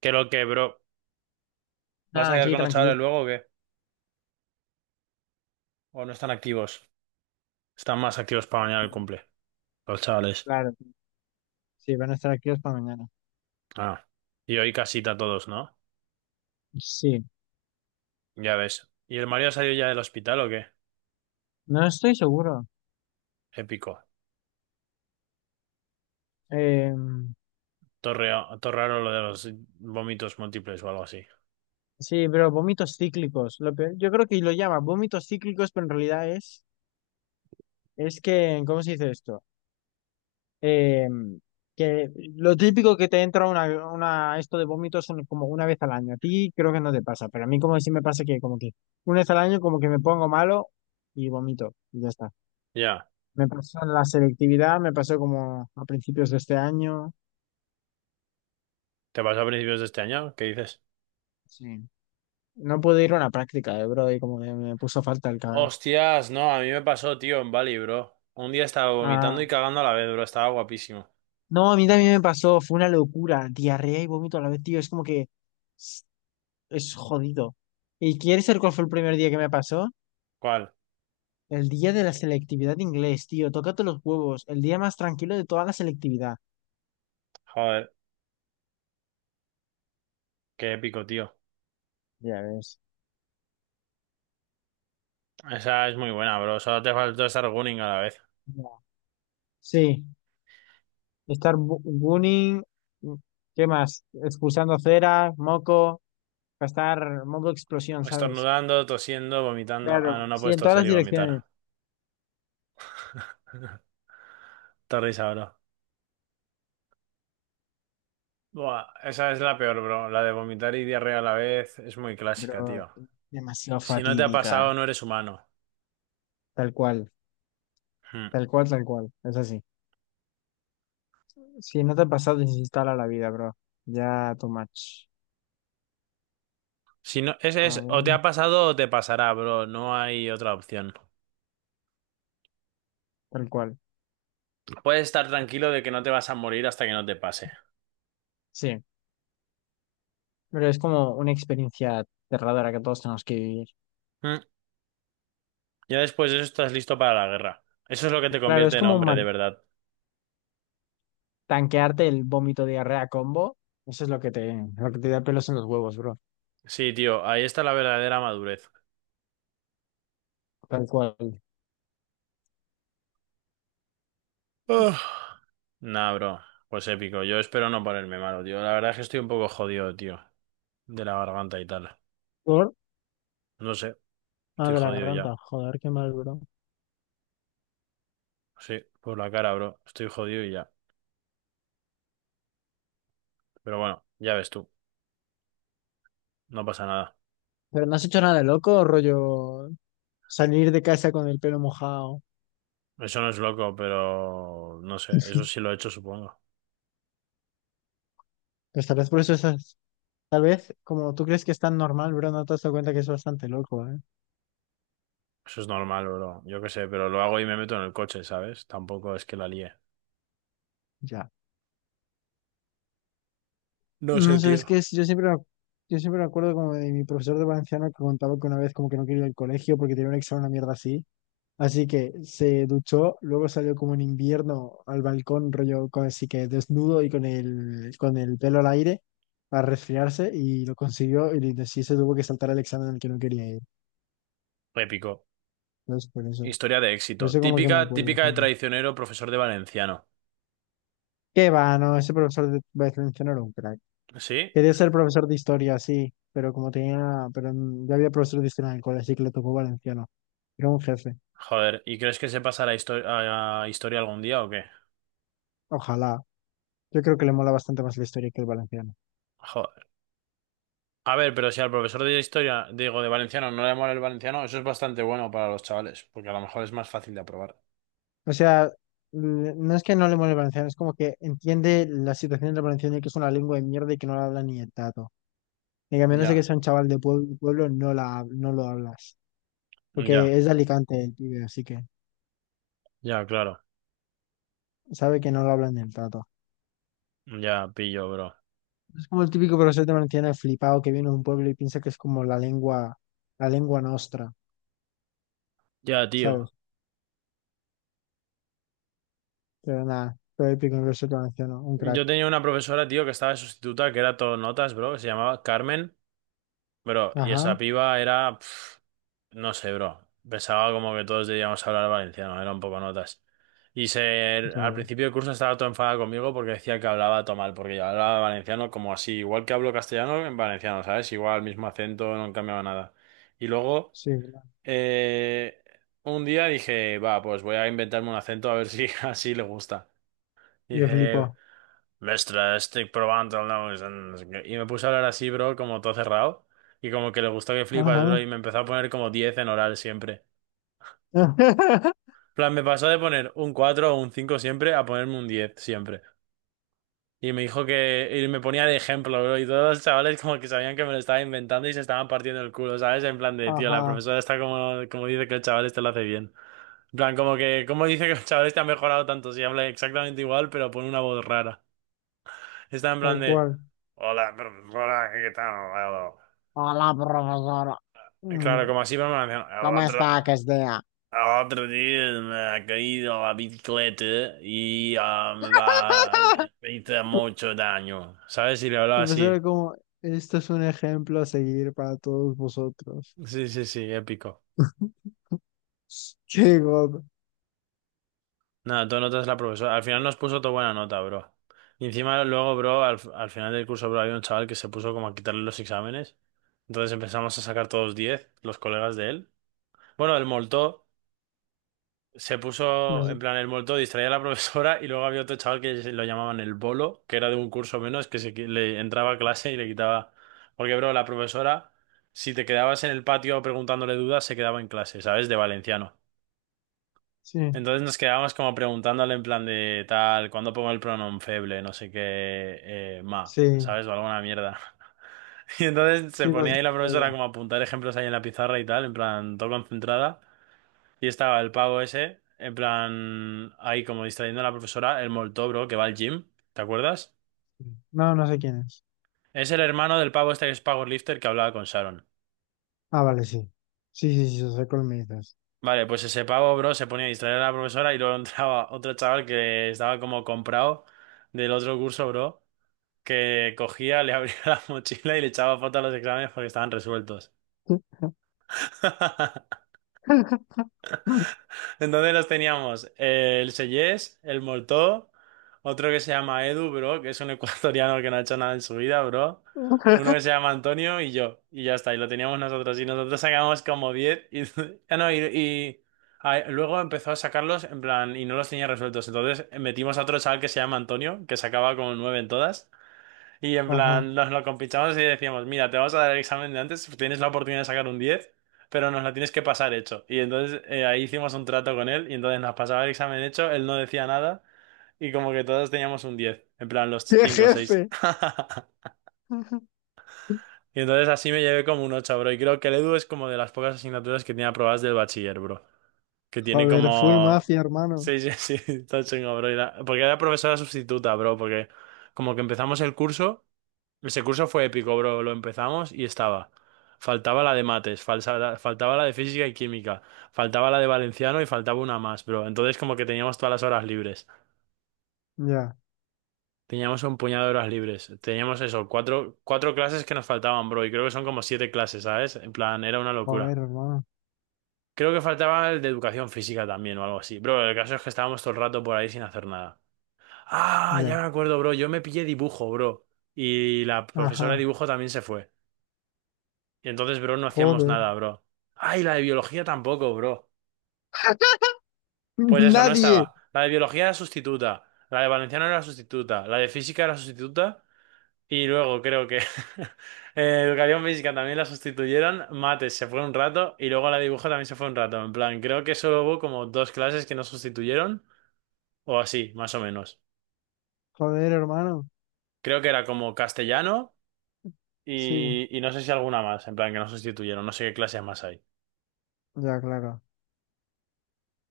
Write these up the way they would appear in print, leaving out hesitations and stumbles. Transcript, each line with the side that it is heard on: right: Que lo que, bro. ¿Vas a
left: Ah,
right: quedar
left: aquí
right: con los chavales
left: tranquilito.
right: luego o qué? ¿O no están activos? Están más activos para mañana el cumple. Los chavales.
left: Claro, sí, van a estar activos para mañana.
right: Ah. Y hoy casita todos, ¿no?
left: Sí,
right: Ya ves. ¿Y el Mario salió ya del hospital o qué?
left: no estoy seguro.
right: Épico.
left: Eh,
right: Torraro lo de los vómitos múltiples o algo así.
left: sí, pero vómitos cíclicos. Yo creo que lo llama vómitos cíclicos, pero en realidad es que, ¿cómo se dice esto? Eh, que lo típico que te entra una esto de vómitos son como una vez al año. A ti creo que no te pasa, pero a mí como que sí me pasa que como que una vez al año como que me pongo malo y vomito y ya está.
right: Ya.
left: Me pasó en la selectividad, me pasó como a principios de este año.
right: ¿Te pasó a principios de este año? ¿Qué dices?
left: Sí. No pude ir a una práctica de Brody, como que me puso falta el cabrón.
right: Hostias, no, a mí me pasó, tío, en Bali, bro. Un día estaba
left: Ah,
right: vomitando y cagando a la vez, bro. Estaba guapísimo.
left: no, a mí también me pasó, fue una locura, diarrea y vómito a la vez, tío, es como que es es jodido. ¿Y quieres saber cuál fue el primer día que me pasó?
right: ¿Cuál?
left: El día de la selectividad de inglés, tío, tócate los huevos, el día más tranquilo de toda la selectividad.
right: Joder, qué épico, tío.
left: Ya ves.
right: Esa es muy buena, bro. Solo te faltó estar gunning a la vez.
left: Ya. Sí, bullying, ¿qué más? Expulsando cera, moco, gastar moco explosión, ¿sabes?
right: Estornudando, tosiendo, vomitando. Ah, no,
left: Claro.
right: no
left: Sí,
right: puedes
left: en todas
right: toser
left: las
right: y
left: direcciones.
right: vomitar. Te ríes ahora. Buah, esa es la peor, bro. La de vomitar y diarrea a la vez es muy clásica,
left: Pero
right: tío.
left: demasiado
right: Si no te ha
left: fatídica.
right: pasado, no eres humano.
left: Tal cual,
right: Hmm.
left: tal cual, tal cual. Es así. Si no te ha pasado, desinstala la vida, bro. Ya too much.
right: Si no, es,
left: A
right: es o te
left: ver,
right: ha pasado o te pasará, bro. No hay otra opción.
left: tal cual.
right: Puedes estar tranquilo de que no te vas a morir hasta que no te pase.
left: Sí, pero es como una experiencia aterradora que todos tenemos que vivir.
right: Hmm. Ya después de eso estás listo para la guerra. Eso es lo que te
left: Claro,
right: convierte en hombre, de verdad.
left: tanquearte el vómito diarrea combo. Eso es lo que lo que te da pelos en los huevos, bro.
right: Sí, tío, ahí está la verdadera madurez.
left: Tal cual.
right: Uf. Nah, bro, pues épico. Yo espero no ponerme malo, tío. La verdad es que estoy un poco jodido, tío, de la garganta y tal.
left: Por,
right: No sé,
left: ah,
right: estoy
left: de la
right: jodido
left: garganta.
right: ya.
left: Joder, qué mal, bro.
right: Sí, por la cara, bro. Estoy jodido y ya. Pero bueno, ya ves tú, no pasa nada.
left: Pero no has hecho nada de loco, rollo salir de casa con el pelo mojado.
right: Eso no es loco, pero no sé, eso sí lo he hecho, supongo.
left: Pues tal vez por eso tal vez como tú crees que es tan normal, bro, no te has dado cuenta que es bastante loco, ¿eh?
right: Eso es normal, bro. Yo qué sé, pero lo hago y me meto en el coche, ¿sabes? Tampoco es que la líe.
left: Ya.
right: No
left: No
right: sé,
left: sé, es
right: tío.
left: que es- yo siempre, me ac- yo siempre me acuerdo como de mi profesor de valenciano que contaba que una vez como que no quería ir al colegio porque tenía un examen, una mierda así. Así que se duchó, luego salió como en invierno al balcón, así que desnudo y con con el pelo al aire para resfriarse y lo consiguió y sí se tuvo que saltar el examen al que no quería ir.
right: Épico.
left: Entonces,
right: Historia de éxito.
left: por eso como que me
right: Típica,
left: acuerdo
right: típica de
left: siempre.
right: traicionero, profesor de valenciano.
left: Qué va, no, ese profesor de Westminster era un crack.
right: ¿Sí?
left: Quería ser profesor de historia, sí, pero ya había profesor de historia en el colegio, así que le tocó valenciano. Era un jefe.
right: Joder, ¿y crees que se pasará a historia algún día o qué?
left: Ojalá. Yo creo que le mola bastante más la historia que el valenciano.
right: Joder. A ver, pero si al profesor de historia, digo, de valenciano, no le mola el valenciano, eso es bastante bueno para los chavales, porque a lo mejor es más fácil de aprobar.
left: O sea, no es que no le mole el valenciano, es como que entiende la situación del valenciano y que es una lengua de mierda y que no la habla ni el tato. Y que a menos de que
right: Ya,
left: sea un chaval de pueblo, pueblo no no lo hablas. Porque
right: ya,
left: es de Alicante el pibe, así que
right: ya, claro.
left: sabe que no lo hablan ni el tato.
right: Ya, pillo, bro.
left: Como el típico profesor te mantiene flipado que viene de un pueblo y piensa que es como la lengua nostra,
right: Ya, tío.
left: ¿sabes? Pero nada, todo el típico profesor te mantiene un crack.
right: Yo tenía una profesora, tío, que estaba de sustituta, que era todo notas, bro, que se llamaba Carmen, bro, y esa
left: Ajá,
right: piba era. No sé, bro. Pensaba como que todos debíamos hablar valenciano, era un poco notas. Y al
left: ¿sabes?
right: principio del curso estaba todo enfadado conmigo porque decía que hablaba todo mal, porque yo hablaba valenciano como así, igual que hablo castellano en valenciano, ¿sabes? Igual, mismo acento, no cambiaba nada. Y luego,
left: Sí, claro.
right: eh, un día dije, va, pues voy a inventarme un acento a ver si así le gusta. Y
left: Y él
right: dije,
left: flipó.
right: mestra, estoy probando el nuevo no sé qué. Y me puse a hablar así, bro, como todo cerrado. Y como que le gustó que flipas, bro, y
left: Ajá.
right: me empezó a poner como 10 en oral siempre. Plan, me pasó de poner un 4 o un 5 siempre a ponerme un 10 siempre. Y me dijo que. Y me ponía de ejemplo, bro. Y todos los chavales como que sabían que me lo estaba inventando y se estaban partiendo el culo, ¿sabes? En plan de, tío, la
left: Ajá,
right: profesora está como, como dice que el chaval este lo hace bien. En plan, como que. ¿Cómo dice que el chaval este ha mejorado tanto? Si habla exactamente igual, pero pone una voz rara. Está en
left: tal
right: plan de.
left: cual.
right: Hola, profesora, ¿qué tal?
left: Hola, profesora.
right: Claro,
left: Mm,
right: como así, pero me lo
left: ¿cómo
right: hacían.
left: está que es día?
right: Otro día me ha caído la bicicleta y ah, me va, me hizo mucho daño. ¿Sabes? Si le hablaba
left: El profesor
right: así.
left: era como, esto es un ejemplo a seguir para todos vosotros.
right: Sí, sí, sí, épico.
left: Qué god.
right: Nada, tú notas la profesora. Al final nos puso toda buena nota, bro. Y encima luego, bro, al final del curso, bro, había un chaval que se puso como a quitarle los exámenes. Entonces empezamos a sacar todos 10 los colegas de él. Bueno, el moltó. Se
left: No
right: puso en
left: sé.
right: plan el muerto, distraía a la profesora y luego había otro chaval que lo llamaban el bolo, que era de un curso menos, que le entraba a clase y le quitaba. Porque, bro, la profesora, si te quedabas en el patio preguntándole dudas, se quedaba en clase, ¿sabes? De valenciano.
left: Sí,
right: Entonces nos quedábamos como preguntándole en plan de tal, ¿cuándo pongo el pronom feble? No sé qué,
left: sí,
right: ¿sabes? O alguna mierda. Y entonces se
left: sí,
right: ponía ahí
left: cualquier
right: la profesora
left: cosa.
right: como a apuntar ejemplos ahí en la pizarra y tal, en plan, todo concentrada. Y estaba el pavo ese, en plan, ahí como distrayendo a la profesora, el molto, bro, que va al gym, ¿te acuerdas?
left: No, no sé quién es.
right: Es el hermano del pavo este que es powerlifter que hablaba con Sharon.
left: Ah, vale, sí. Sí, sí, sí, soy colmillitas.
right: Vale, pues ese pavo, bro, se ponía a distraer a la profesora y luego entraba otro chaval que estaba como comprado del otro curso, bro, que cogía, le abría la mochila y le echaba fotos a los exámenes porque estaban resueltos. Entonces los teníamos el Seyés, el Moltó, otro que se llama Edu, bro, que es un ecuatoriano que no ha hecho nada en su vida, bro. Uno que se llama Antonio y yo. Y ya está, y lo teníamos nosotros. Y nosotros sacamos como 10. Y ah, no, ah, luego empezó a sacarlos en plan, y no los tenía resueltos. Entonces metimos a otro chaval que se llama Antonio, que sacaba como 9 en todas. Y en
left: Ajá.
right: plan, nos lo compinchamos y decíamos, mira, te vamos a dar el examen de antes, tienes la oportunidad de sacar un 10, pero nos la tienes que pasar hecho. Y entonces ahí hicimos un trato con él y entonces nos pasaba el examen hecho, él no decía nada y como que todos teníamos un 10 en plan los
left: ¡Qué
right: 5 o seis.
left: jefe!
right: Y entonces así me llevé como un ocho, bro. Y creo que el Edu es como de las pocas asignaturas que tiene aprobadas del bachiller, bro. Que tiene
left: Joder, full
right: como.
left: mafia, hermano.
right: Sí, sí, sí, está chingo, bro. Porque era profesora sustituta, bro, porque como que empezamos el curso. Ese curso fue épico, bro. Lo empezamos y estaba. Faltaba la de mates, faltaba la de física y química, faltaba la de valenciano y faltaba una más, bro. Entonces como que teníamos todas las horas libres.
left: Ya.
right: Teníamos un puñado de horas libres. Teníamos eso, cuatro clases que nos faltaban, bro. Y creo que son como siete clases, ¿sabes? En plan, era una locura.
left: Joder, hermano.
right: Creo que faltaba el de educación física también o algo así. Bro, el caso es que estábamos todo el rato por ahí sin hacer nada. Ah, ya
left: Ya.
right: me acuerdo, bro. Yo me pillé dibujo, bro. Y la
left: Ajá.
right: profesora de dibujo también se fue. Y entonces, bro, no hacíamos
left: Joder.
right: nada, bro. Ay, la de biología tampoco, bro. Pues eso, no
left: Nadie.
right: estaba. La de biología era sustituta. La de valenciano era sustituta. La de física era sustituta. Y luego creo que educación física también la sustituyeron. Mates se fue un rato. Y luego la de dibujo también se fue un rato. En plan, creo que solo hubo como dos clases que no sustituyeron. O así, más o menos.
left: Joder, hermano.
right: Creo que era como castellano
left: Sí.
right: y no sé si alguna más. En plan, que no sustituyeron. No sé qué clases más hay.
left: Ya, claro.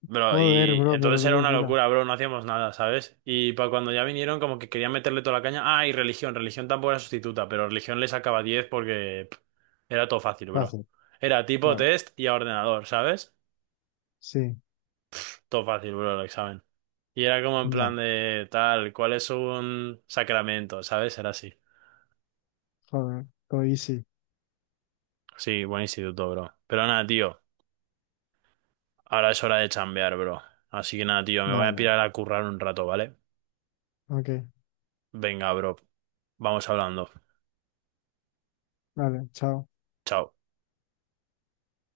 right: Bro,
left: Joder,
right: y
left: bro, pero
right: entonces
left: qué
right: era una
left: locura.
right: locura, bro, no hacíamos nada, ¿sabes? Y para cuando ya vinieron, como que querían meterle toda la caña. Ah, y religión, religión tampoco era sustituta, pero religión le sacaba 10 porque era todo fácil, bro.
left: Fácil,
right: Era tipo
left: claro.
right: test y a ordenador, ¿sabes?
left: Sí.
right: Todo fácil, bro, el examen. Y era como en plan
left: Ya.
right: de tal, ¿cuál es un sacramento? ¿Sabes? Era así.
left: Joder. Lo hice.
right: Sí, buen instituto, bro. Pero nada, tío, ahora es hora de chambear, bro. Así que nada, tío, me voy a
left: Dale.
right: pirar a currar un rato, ¿vale?
left: Ok.
right: Venga, bro, vamos hablando.
left: Dale. Chao.
right: Chao.